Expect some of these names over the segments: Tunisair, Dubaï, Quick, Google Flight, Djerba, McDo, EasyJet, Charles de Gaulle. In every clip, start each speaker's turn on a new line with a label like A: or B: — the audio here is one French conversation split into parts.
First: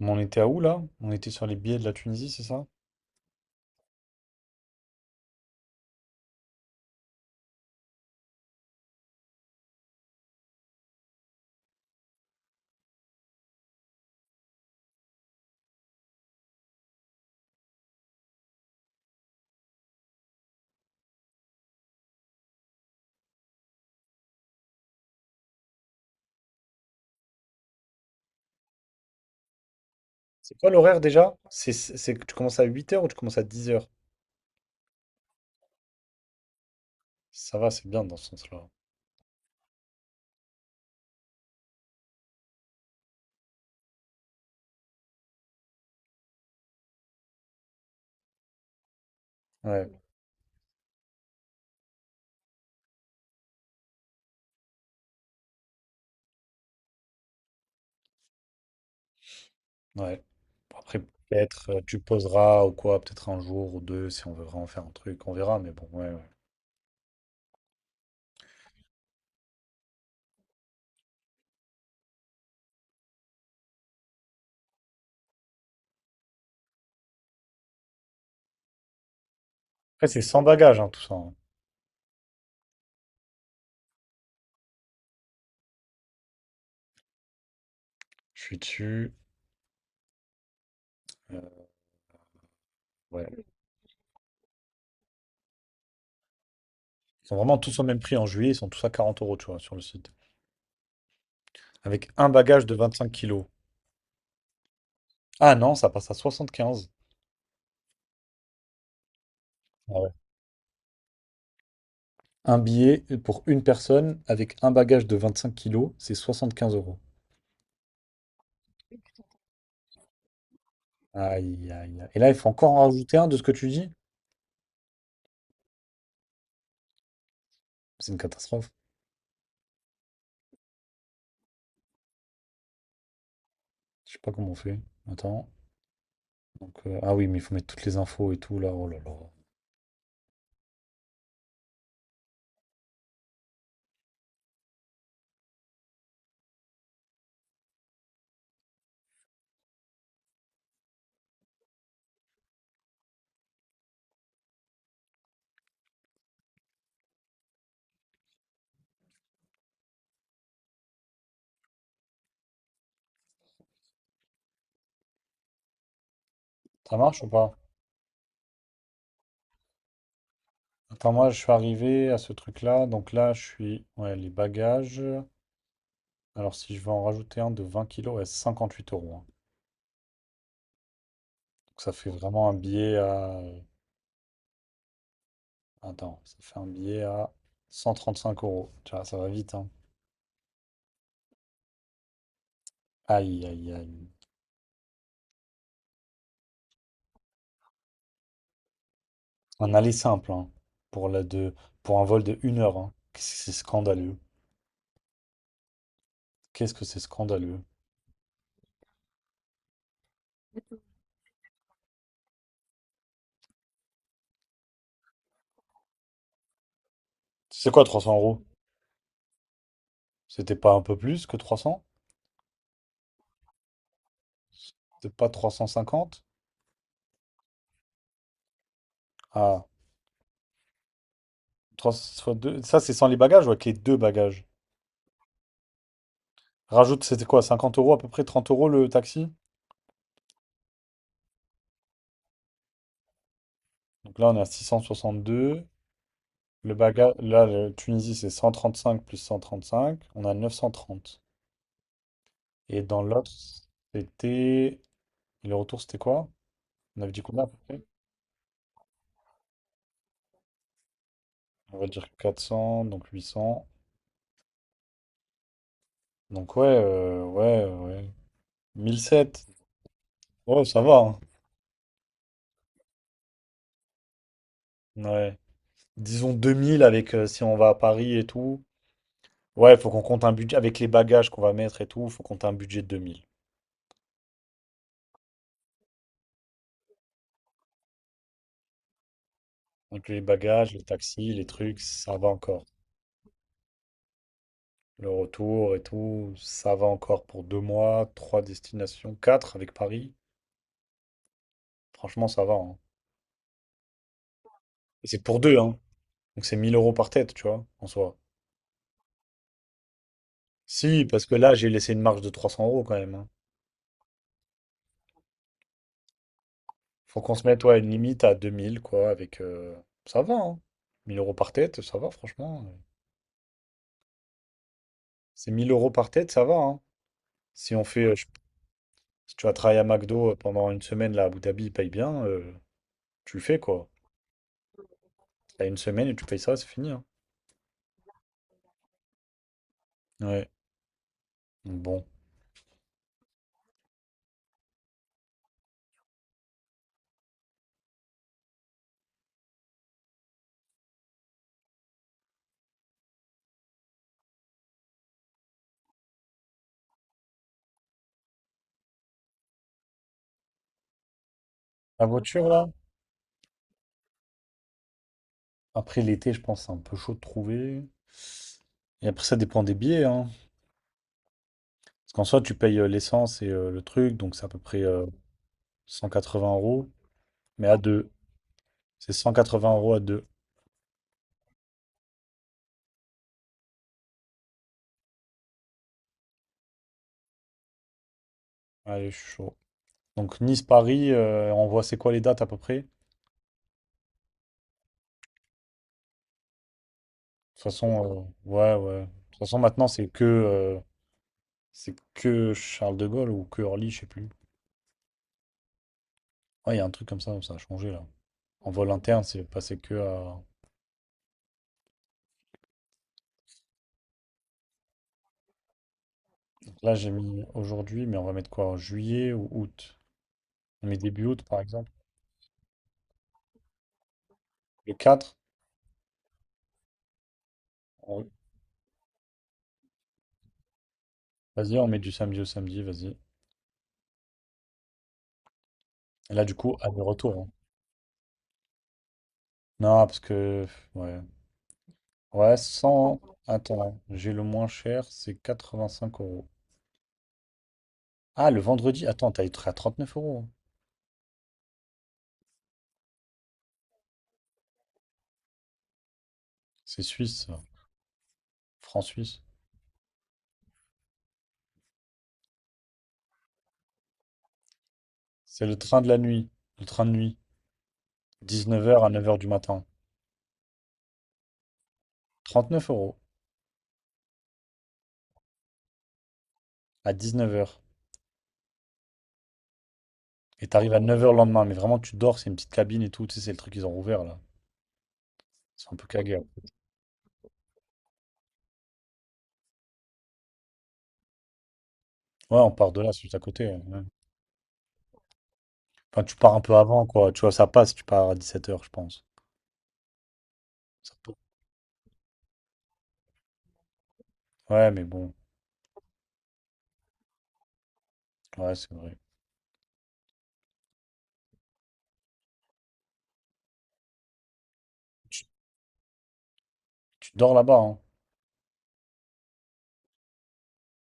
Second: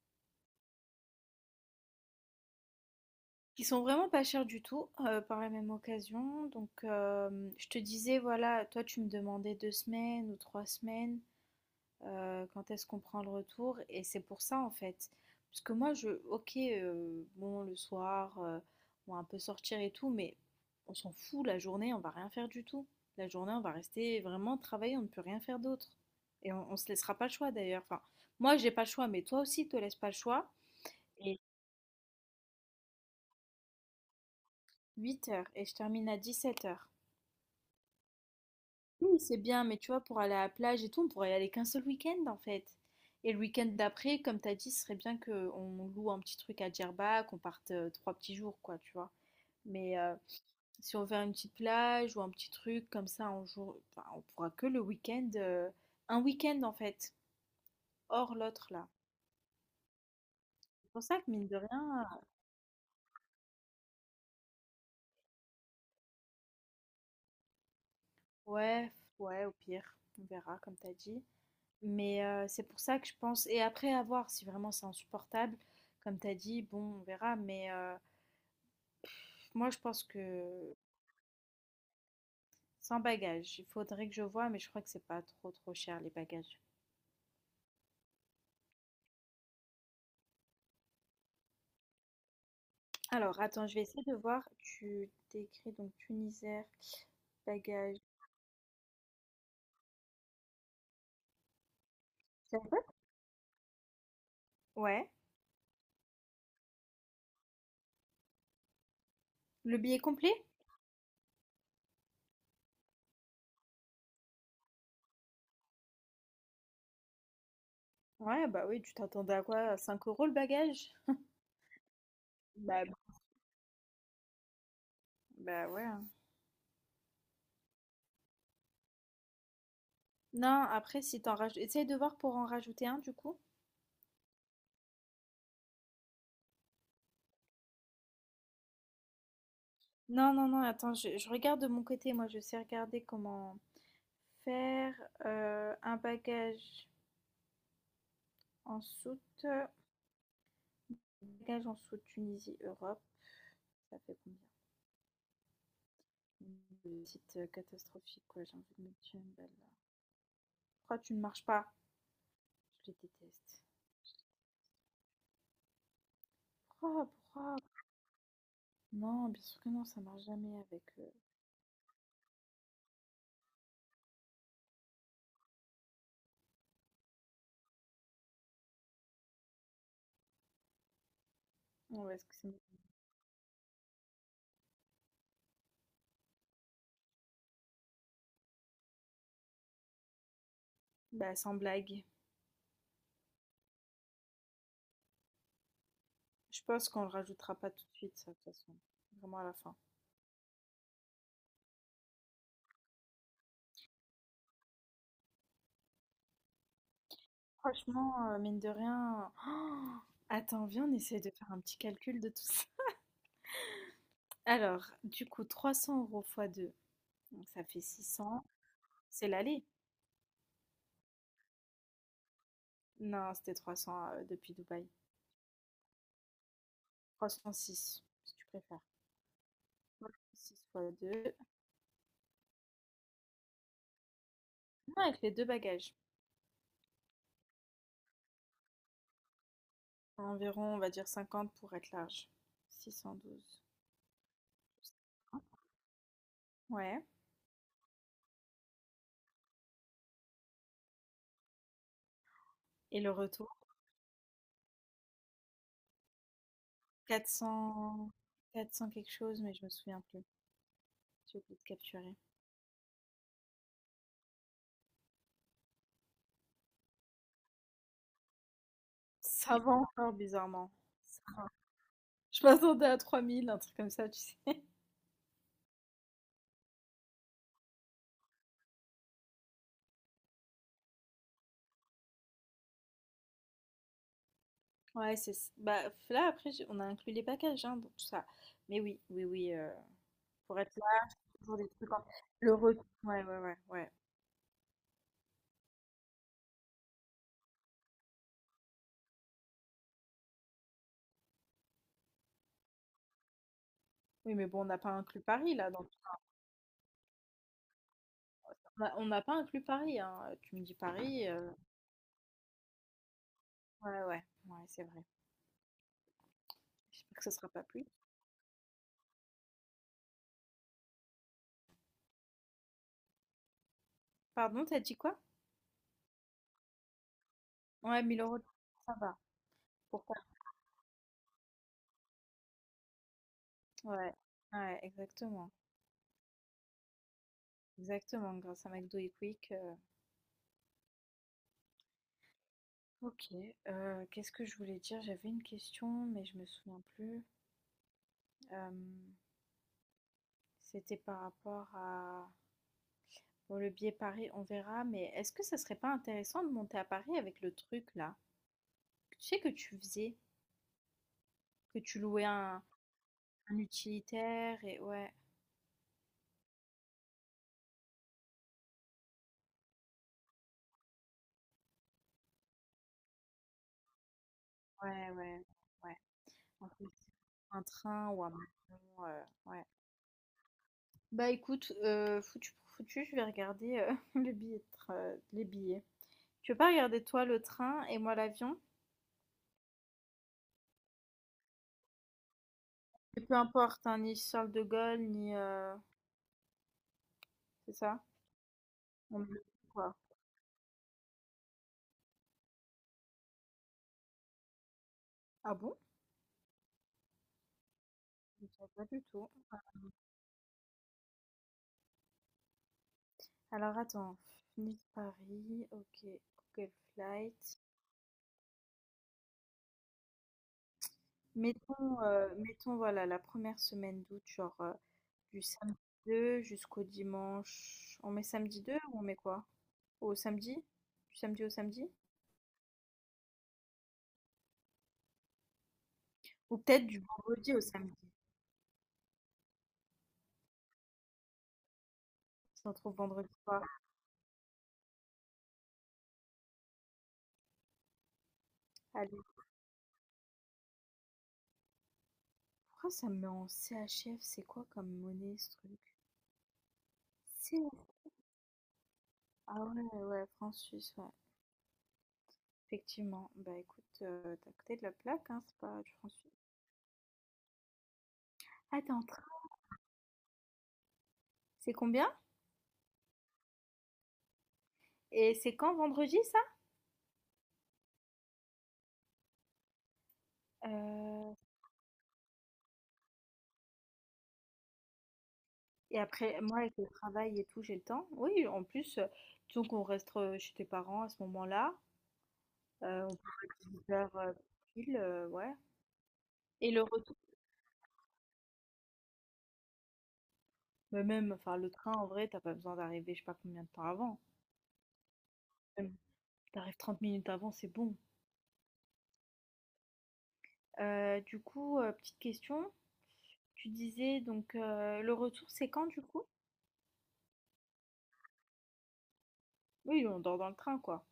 A: Mais on était à où là? On était sur les billets de la Tunisie, c'est ça?
B: Qui sont vraiment pas chers du tout, par la même occasion. Donc, je te disais, voilà, toi tu me demandais 2 semaines ou 3 semaines, quand est-ce qu'on prend le retour? Et c'est pour ça, en fait. Parce que moi je OK, bon le soir, on va un peu sortir et tout, mais on s'en fout, la journée, on va rien faire du tout. La journée, on va rester vraiment travailler, on ne peut rien faire d'autre. Et on se laissera pas le choix d'ailleurs. Enfin, moi j'ai pas le choix, mais toi aussi, te laisse pas le choix.
A: C'est quoi l'horaire déjà?
B: Et
A: C'est que tu commences à 8 h ou tu commences à 10 h?
B: 8 heures, et je termine à 17 heures.
A: Ça va, c'est bien dans ce sens-là.
B: Oui, c'est bien, mais tu vois, pour aller à la plage et tout, on pourrait y aller qu'un seul week-end en fait. Et le week-end d'après, comme t'as dit, ce serait bien qu'on loue un petit truc à Djerba, qu'on parte trois petits jours, quoi, tu vois.
A: Ouais,
B: Mais euh, Si on veut une petite plage ou un petit truc comme ça, on, enfin, on pourra que le week-end, un week-end en fait, hors l'autre là.
A: ouais. Bon,
B: C'est
A: après,
B: pour ça que mine de
A: peut-être tu
B: rien,
A: poseras ou quoi, peut-être un jour ou deux si on veut vraiment faire un truc, on verra, mais bon, ouais, ouais.
B: ouais, ouais, au pire, on verra, comme t'as dit. C'est pour ça que je pense, et après à voir si vraiment c'est insupportable, comme t'as dit, bon, on verra, mais. Moi, je pense
A: Après,
B: que
A: c'est sans bagages, hein, tout ça, hein.
B: sans bagages, il faudrait que je vois, mais je crois que c'est pas trop trop cher les bagages.
A: Je suis dessus. euh,
B: Alors,
A: ouais.
B: attends, je vais essayer de voir. Tu t'écris donc Tunisair,
A: Ils sont vraiment tous au
B: bagages.
A: même prix en juillet, ils sont tous à 40 euros, tu vois, sur le site. Avec un
B: Ça
A: bagage de
B: va.
A: 25 kilos.
B: Ouais.
A: Ah non, ça passe à 75.
B: Le
A: Ah
B: billet
A: ouais.
B: complet?
A: Un billet pour une personne avec un bagage de 25 kilos, c'est 75 euros.
B: Ouais, bah oui, tu t'attendais à quoi? À 5 € le bagage?
A: Aïe, aïe, aïe. Et là, il faut encore en
B: Bah,
A: rajouter un de ce que tu dis?
B: bah, ouais. Hein.
A: C'est une catastrophe.
B: Non, après, si t'en rajoutes. Essaye de voir pour en rajouter un du coup.
A: Je sais pas comment on fait. Attends. Donc, ah oui, mais il faut mettre toutes les infos et tout là. Oh là là.
B: Non, non, non, attends, je regarde de mon côté. Moi, je sais regarder comment faire un bagage en soute. Voyage en sous-Tunisie, Europe, ça fait combien? Le site catastrophique, quoi, j'ai envie de me tuer une balle là. Pourquoi tu ne marches pas? Je les déteste.
A: Ça
B: Pourquoi,
A: marche ou pas?
B: pourquoi? Non, bien sûr que non, ça marche jamais avec.
A: Attends, moi, je suis arrivé à ce truc-là. Donc là, je suis. Ouais, les bagages. Alors, si je veux en rajouter un de 20 kilos, ouais, c'est 58 euros, hein. Donc, ça fait
B: Ouais, est-ce que
A: vraiment un
B: c'est.
A: billet à. Attends, ça fait un billet à 135 euros. Tu vois, ça va vite, hein.
B: Bah, sans blague.
A: Aïe, aïe, aïe.
B: Je pense qu'on le rajoutera pas tout de suite, ça, de toute façon. Vraiment à la
A: Un
B: fin.
A: aller simple, hein, pour la de, pour un vol de 1 heure, hein. Qu'est-ce que c'est scandaleux. Qu'est-ce que c'est scandaleux.
B: Franchement, mine de rien. Oh, attends, viens, on essaie de faire un petit calcul de tout ça. Alors, du coup, 300 € fois deux, donc ça
A: C'est
B: fait
A: quoi 300 euros?
B: 600. C'est l'aller.
A: C'était pas un peu plus que 300.
B: Non, c'était 300 depuis Dubaï.
A: C'était pas 350?
B: 306, si tu préfères.
A: Ah,
B: Six fois 2.
A: 300 fois deux. Ça, c'est sans les bagages ou avec les deux bagages?
B: Non, avec les deux bagages.
A: Rajoute, c'était quoi? 50 € à peu près, 30 € le taxi?
B: Environ, on va dire 50 pour être large. 612.
A: Donc là, on est à deux. Le
B: Ouais.
A: bagage, là, le Tunisie, c'est 135 plus 135. On a 930. Et
B: Et
A: dans
B: le
A: l'autre,
B: retour,
A: c'était. Et le retour, c'était quoi? On avait dit
B: Quatre
A: combien à peu près.
B: cents... Quatre 400 quelque chose, mais je me souviens plus. J'ai oublié de
A: On va dire
B: capturer.
A: 400, donc 800. Donc ouais, ouais, ouais. 1007,
B: Ça va encore
A: ouais,
B: bizarrement.
A: ça va, hein.
B: Ça va. Je m'attendais à 3 000, un truc comme ça, tu sais.
A: Ouais. Disons 2000 avec si on va à Paris et tout. Ouais, faut qu'on compte un budget avec les bagages qu'on va mettre et tout, faut compter un budget de 2000.
B: Ouais, c'est. Bah, là, après, on a inclus les bagages, hein, donc tout ça. Mais oui, oui, oui.
A: Donc les
B: Pour
A: bagages,
B: être
A: les taxis, les
B: toujours des
A: trucs,
B: trucs en
A: ça va
B: le
A: encore.
B: retour, ouais, ouais, ouais, ouais.
A: Le retour et tout, ça va encore pour 2 mois, trois destinations, quatre avec Paris. Franchement, ça va, hein.
B: Oui, mais bon, on n'a pas
A: Et
B: inclus
A: c'est pour
B: Paris
A: deux,
B: là
A: hein.
B: dans tout ça.
A: Donc c'est 1 000 € par tête, tu vois, en soi.
B: On n'a pas inclus Paris, hein. Tu me dis
A: Si, parce
B: Paris,
A: que là, j'ai laissé une marge de 300 € quand même, hein.
B: ouais, ouais, ouais, c'est vrai. J'espère
A: Faut
B: que ce
A: qu'on se
B: sera pas
A: mette ouais,
B: plus.
A: une limite à 2 000 quoi, avec... Ça va, hein. 1 000 € par tête, ça va, franchement.
B: Pardon, t'as dit quoi?
A: C'est 1 000 € par tête, ça va, hein. Si on
B: Ouais,
A: fait...
B: mille euros, ça va.
A: Si tu vas travailler à
B: Pourquoi?
A: McDo pendant une semaine, là, à Abu Dhabi, ils payent bien, tu le fais, quoi.
B: Ouais, ouais, exactement.
A: T'as une semaine et tu payes ça, c'est fini, hein.
B: Exactement, grâce à McDo et Quick.
A: Ouais. Donc bon.
B: Ok, qu'est-ce que je voulais dire? J'avais une question, mais je me souviens plus. Euh, C'était par rapport à. Bon, le billet Paris, on verra, mais est-ce que ça serait pas intéressant de monter à Paris avec le truc là? Tu sais que tu faisais, que tu
A: La
B: louais
A: voiture, là?
B: un utilitaire et ouais,
A: Après l'été, je pense que c'est un peu chaud de trouver. Et après, ça dépend des billets, hein. Parce qu'en soi, tu payes l'essence et le truc, donc c'est à peu près
B: ouais, ouais, ouais,
A: 180
B: un peu
A: euros.
B: un
A: Mais à
B: train
A: deux.
B: ou un avion,
A: C'est
B: heu, ouais.
A: 180 € à deux.
B: Bah, écoute, foutu pour foutu, je vais regarder, le billet de train, les billets. Tu veux pas regarder toi le train et moi l'avion?
A: Allez, je suis chaud. Donc Nice-Paris, on voit c'est quoi les dates à peu près. De toute
B: Et peu importe, hein, ni Charles de Gaulle ni, c'est ça?
A: façon, ouais, ouais. De
B: On met
A: toute
B: le
A: façon,
B: tout,
A: maintenant,
B: quoi.
A: c'est que Charles de Gaulle ou que Orly, je sais plus.
B: Ah bon?
A: Ouais, il y a un truc comme ça a changé là.
B: Je
A: En
B: savais pas
A: vol
B: du
A: interne,
B: tout.
A: c'est passé que à...
B: Alors attends, Nice-Paris, OK, Google
A: Là, j'ai mis
B: flight.
A: aujourd'hui, mais on va mettre quoi? En juillet ou août? On met début août, par exemple.
B: Mettons, voilà la première semaine d'août, genre,
A: Le 4,
B: du samedi 2 jusqu'au dimanche, on met
A: on-
B: samedi 2 ou on met quoi? Au samedi? Du samedi au
A: vas-y, on
B: samedi?
A: met du samedi au samedi, vas-y. Et là, du
B: Ou
A: coup,
B: peut-être du
A: aller-retour, hein.
B: vendredi au samedi.
A: Non, parce que... Ouais. Ouais,
B: Si on trouve
A: 100...
B: vendredi soir.
A: Attends, j'ai le moins cher, c'est 85 euros. Ah, le vendredi.
B: Allez,
A: Attends, t'as être à neuf euros.
B: pourquoi ça me met en CHF? C'est quoi comme monnaie ce truc?
A: C'est suisse,
B: C'est.
A: ça. Franc suisse.
B: Ah ouais, ouais, franc suisse, ouais. Effectivement. Bah écoute, tu côté de la plaque, hein, c'est
A: C'est le
B: pas du
A: train de
B: franc
A: la
B: suisse.
A: nuit. Le train de nuit.
B: Ah,
A: Dix-neuf heures à 9 h du matin.
B: c'est combien?
A: 39 €
B: Et c'est quand vendredi
A: à 19 h. Et
B: ça?
A: t'arrives à 9 h le lendemain. Mais vraiment, tu dors. C'est une petite cabine et tout. Tu sais, c'est le truc qu'ils ont rouvert là. C'est un
B: Et
A: peu
B: après,
A: cagé.
B: moi, avec le travail et tout, j'ai le temps. Oui, en plus, disons qu'on reste chez tes parents à ce moment-là.
A: Ouais, on part de là,
B: On
A: c'est
B: peut
A: juste à
B: faire
A: côté,
B: 18
A: ouais.
B: heures pile, ouais.
A: Enfin, tu pars un
B: Et
A: peu
B: le
A: avant,
B: retour,
A: quoi. Tu vois, ça passe. Tu pars à 17 h, je pense.
B: mais
A: Ça
B: même,
A: peut-
B: enfin, le train, en vrai, t'as pas besoin d'arriver, je sais pas combien de temps avant.
A: Ouais, mais bon.
B: Même, t'arrives 30 minutes avant, c'est bon.
A: Ouais, c'est vrai.
B: Du coup, petite question. Tu disais, donc, le
A: Tu,
B: retour, c'est quand, du coup?
A: tu dors là-bas, hein.
B: Oui, on dort dans le train, quoi.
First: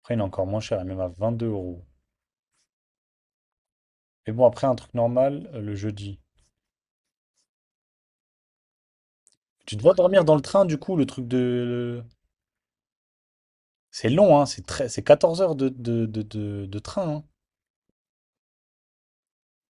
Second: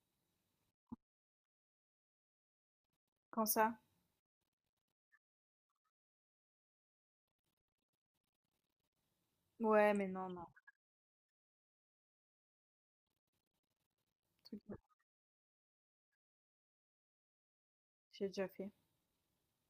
A: Après, il est encore moins cher. Il est même à 22 euros.
B: Quand ça?
A: Mais bon, après, un truc normal le jeudi. Tu dois
B: Ouais, mais
A: dormir
B: non,
A: dans le
B: non.
A: train, du coup, le truc de... C'est long, hein,
B: truc
A: c'est
B: de-
A: très... c'est 14 heures de train, hein.
B: J'ai déjà fait.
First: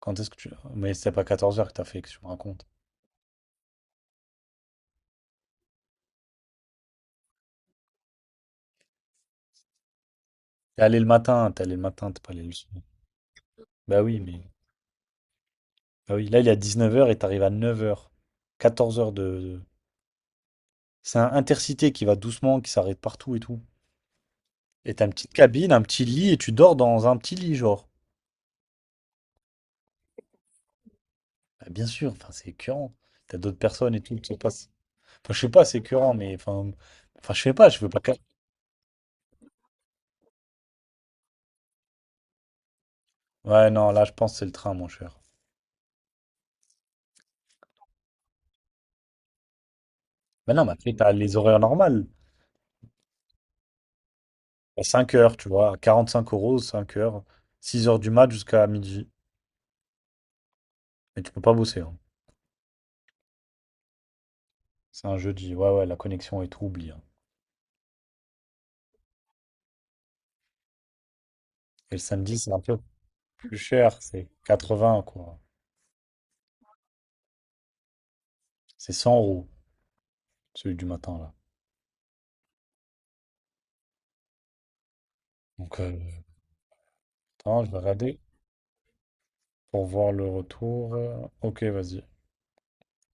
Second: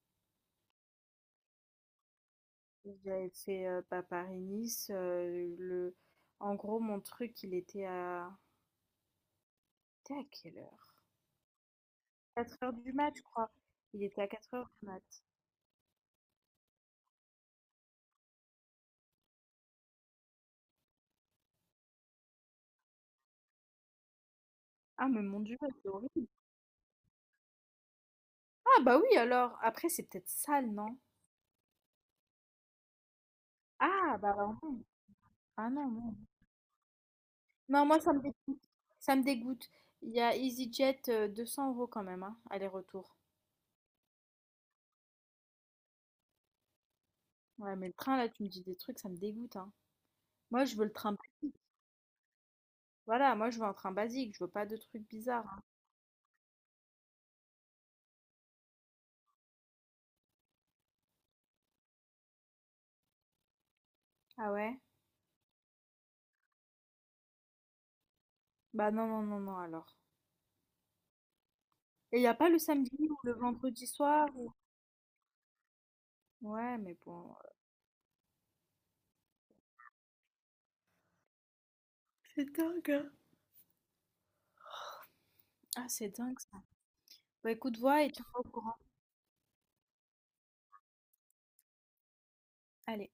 A: Quand est-ce que tu... Mais c'est pas 14 heures que t'as fait, que tu me racontes.
B: J'avais fait, bah, Paris-Nice, le en gros, mon truc, il était à quelle
A: T'es
B: heure?
A: allé le matin, t'es allé le matin, t'es pas allé le
B: 4 heures
A: soir.
B: du mat, je crois.
A: Bah
B: Il
A: oui,
B: était à
A: mais...
B: 4 heures du mat.
A: Bah oui, là, il est à 19 heures et t'arrives à 9 heures. 14 heures de... C'est un intercité qui va doucement, qui s'arrête partout et tout. Et t'as
B: Ah,
A: une
B: mais
A: petite
B: mon Dieu,
A: cabine, un
B: c'est
A: petit
B: horrible.
A: lit, et tu dors dans un petit lit, genre.
B: Ah, bah, oui, alors. Après, c'est peut-être sale, non?
A: Bah, bien sûr, enfin, c'est écœurant. T'as d'autres personnes et tout,
B: Ah, bah,
A: ça
B: non.
A: passe. Enfin, je sais pas,
B: Ah
A: c'est
B: non,
A: écœurant,
B: non.
A: mais... Enfin, je sais pas, je
B: Non,
A: veux pas...
B: moi, ça me dégoûte, ça me dégoûte. Il y a EasyJet, 200 € quand même, hein, aller-retour.
A: Ouais, non, là, je pense que c'est le train, mon cher.
B: Ouais, mais le train, là, tu me dis des trucs, ça me dégoûte, hein.
A: Mais
B: Moi,
A: non, mais
B: je veux le
A: après, t'as
B: train
A: les
B: basique.
A: horaires normales.
B: Voilà, moi, je veux un train basique, je veux pas de
A: À
B: trucs
A: 5 h, tu
B: bizarres, hein.
A: vois, à 5 euros, 5 h, 6 h du mat jusqu'à midi. Et tu peux pas bosser, hein.
B: Ah ouais?
A: C'est un jeudi. Ouais, ouais, la connexion est tout, oublie, hein.
B: Bah non, non, non, non, alors.
A: Et le
B: Et il y a
A: samedi,
B: pas
A: c'est
B: le
A: un peu
B: samedi ou le
A: plus
B: vendredi
A: cher. C'est
B: soir ou.
A: 80 quoi.
B: Ouais, mais bon.
A: C'est 100 euros, celui du matin, là. Donc,
B: Ah, c'est dingue ça. Bah
A: attends, je
B: écoute,
A: vais
B: vois et
A: regarder
B: tiens-moi au courant.
A: pour voir le retour. Ok, vas-y.
B: Allez.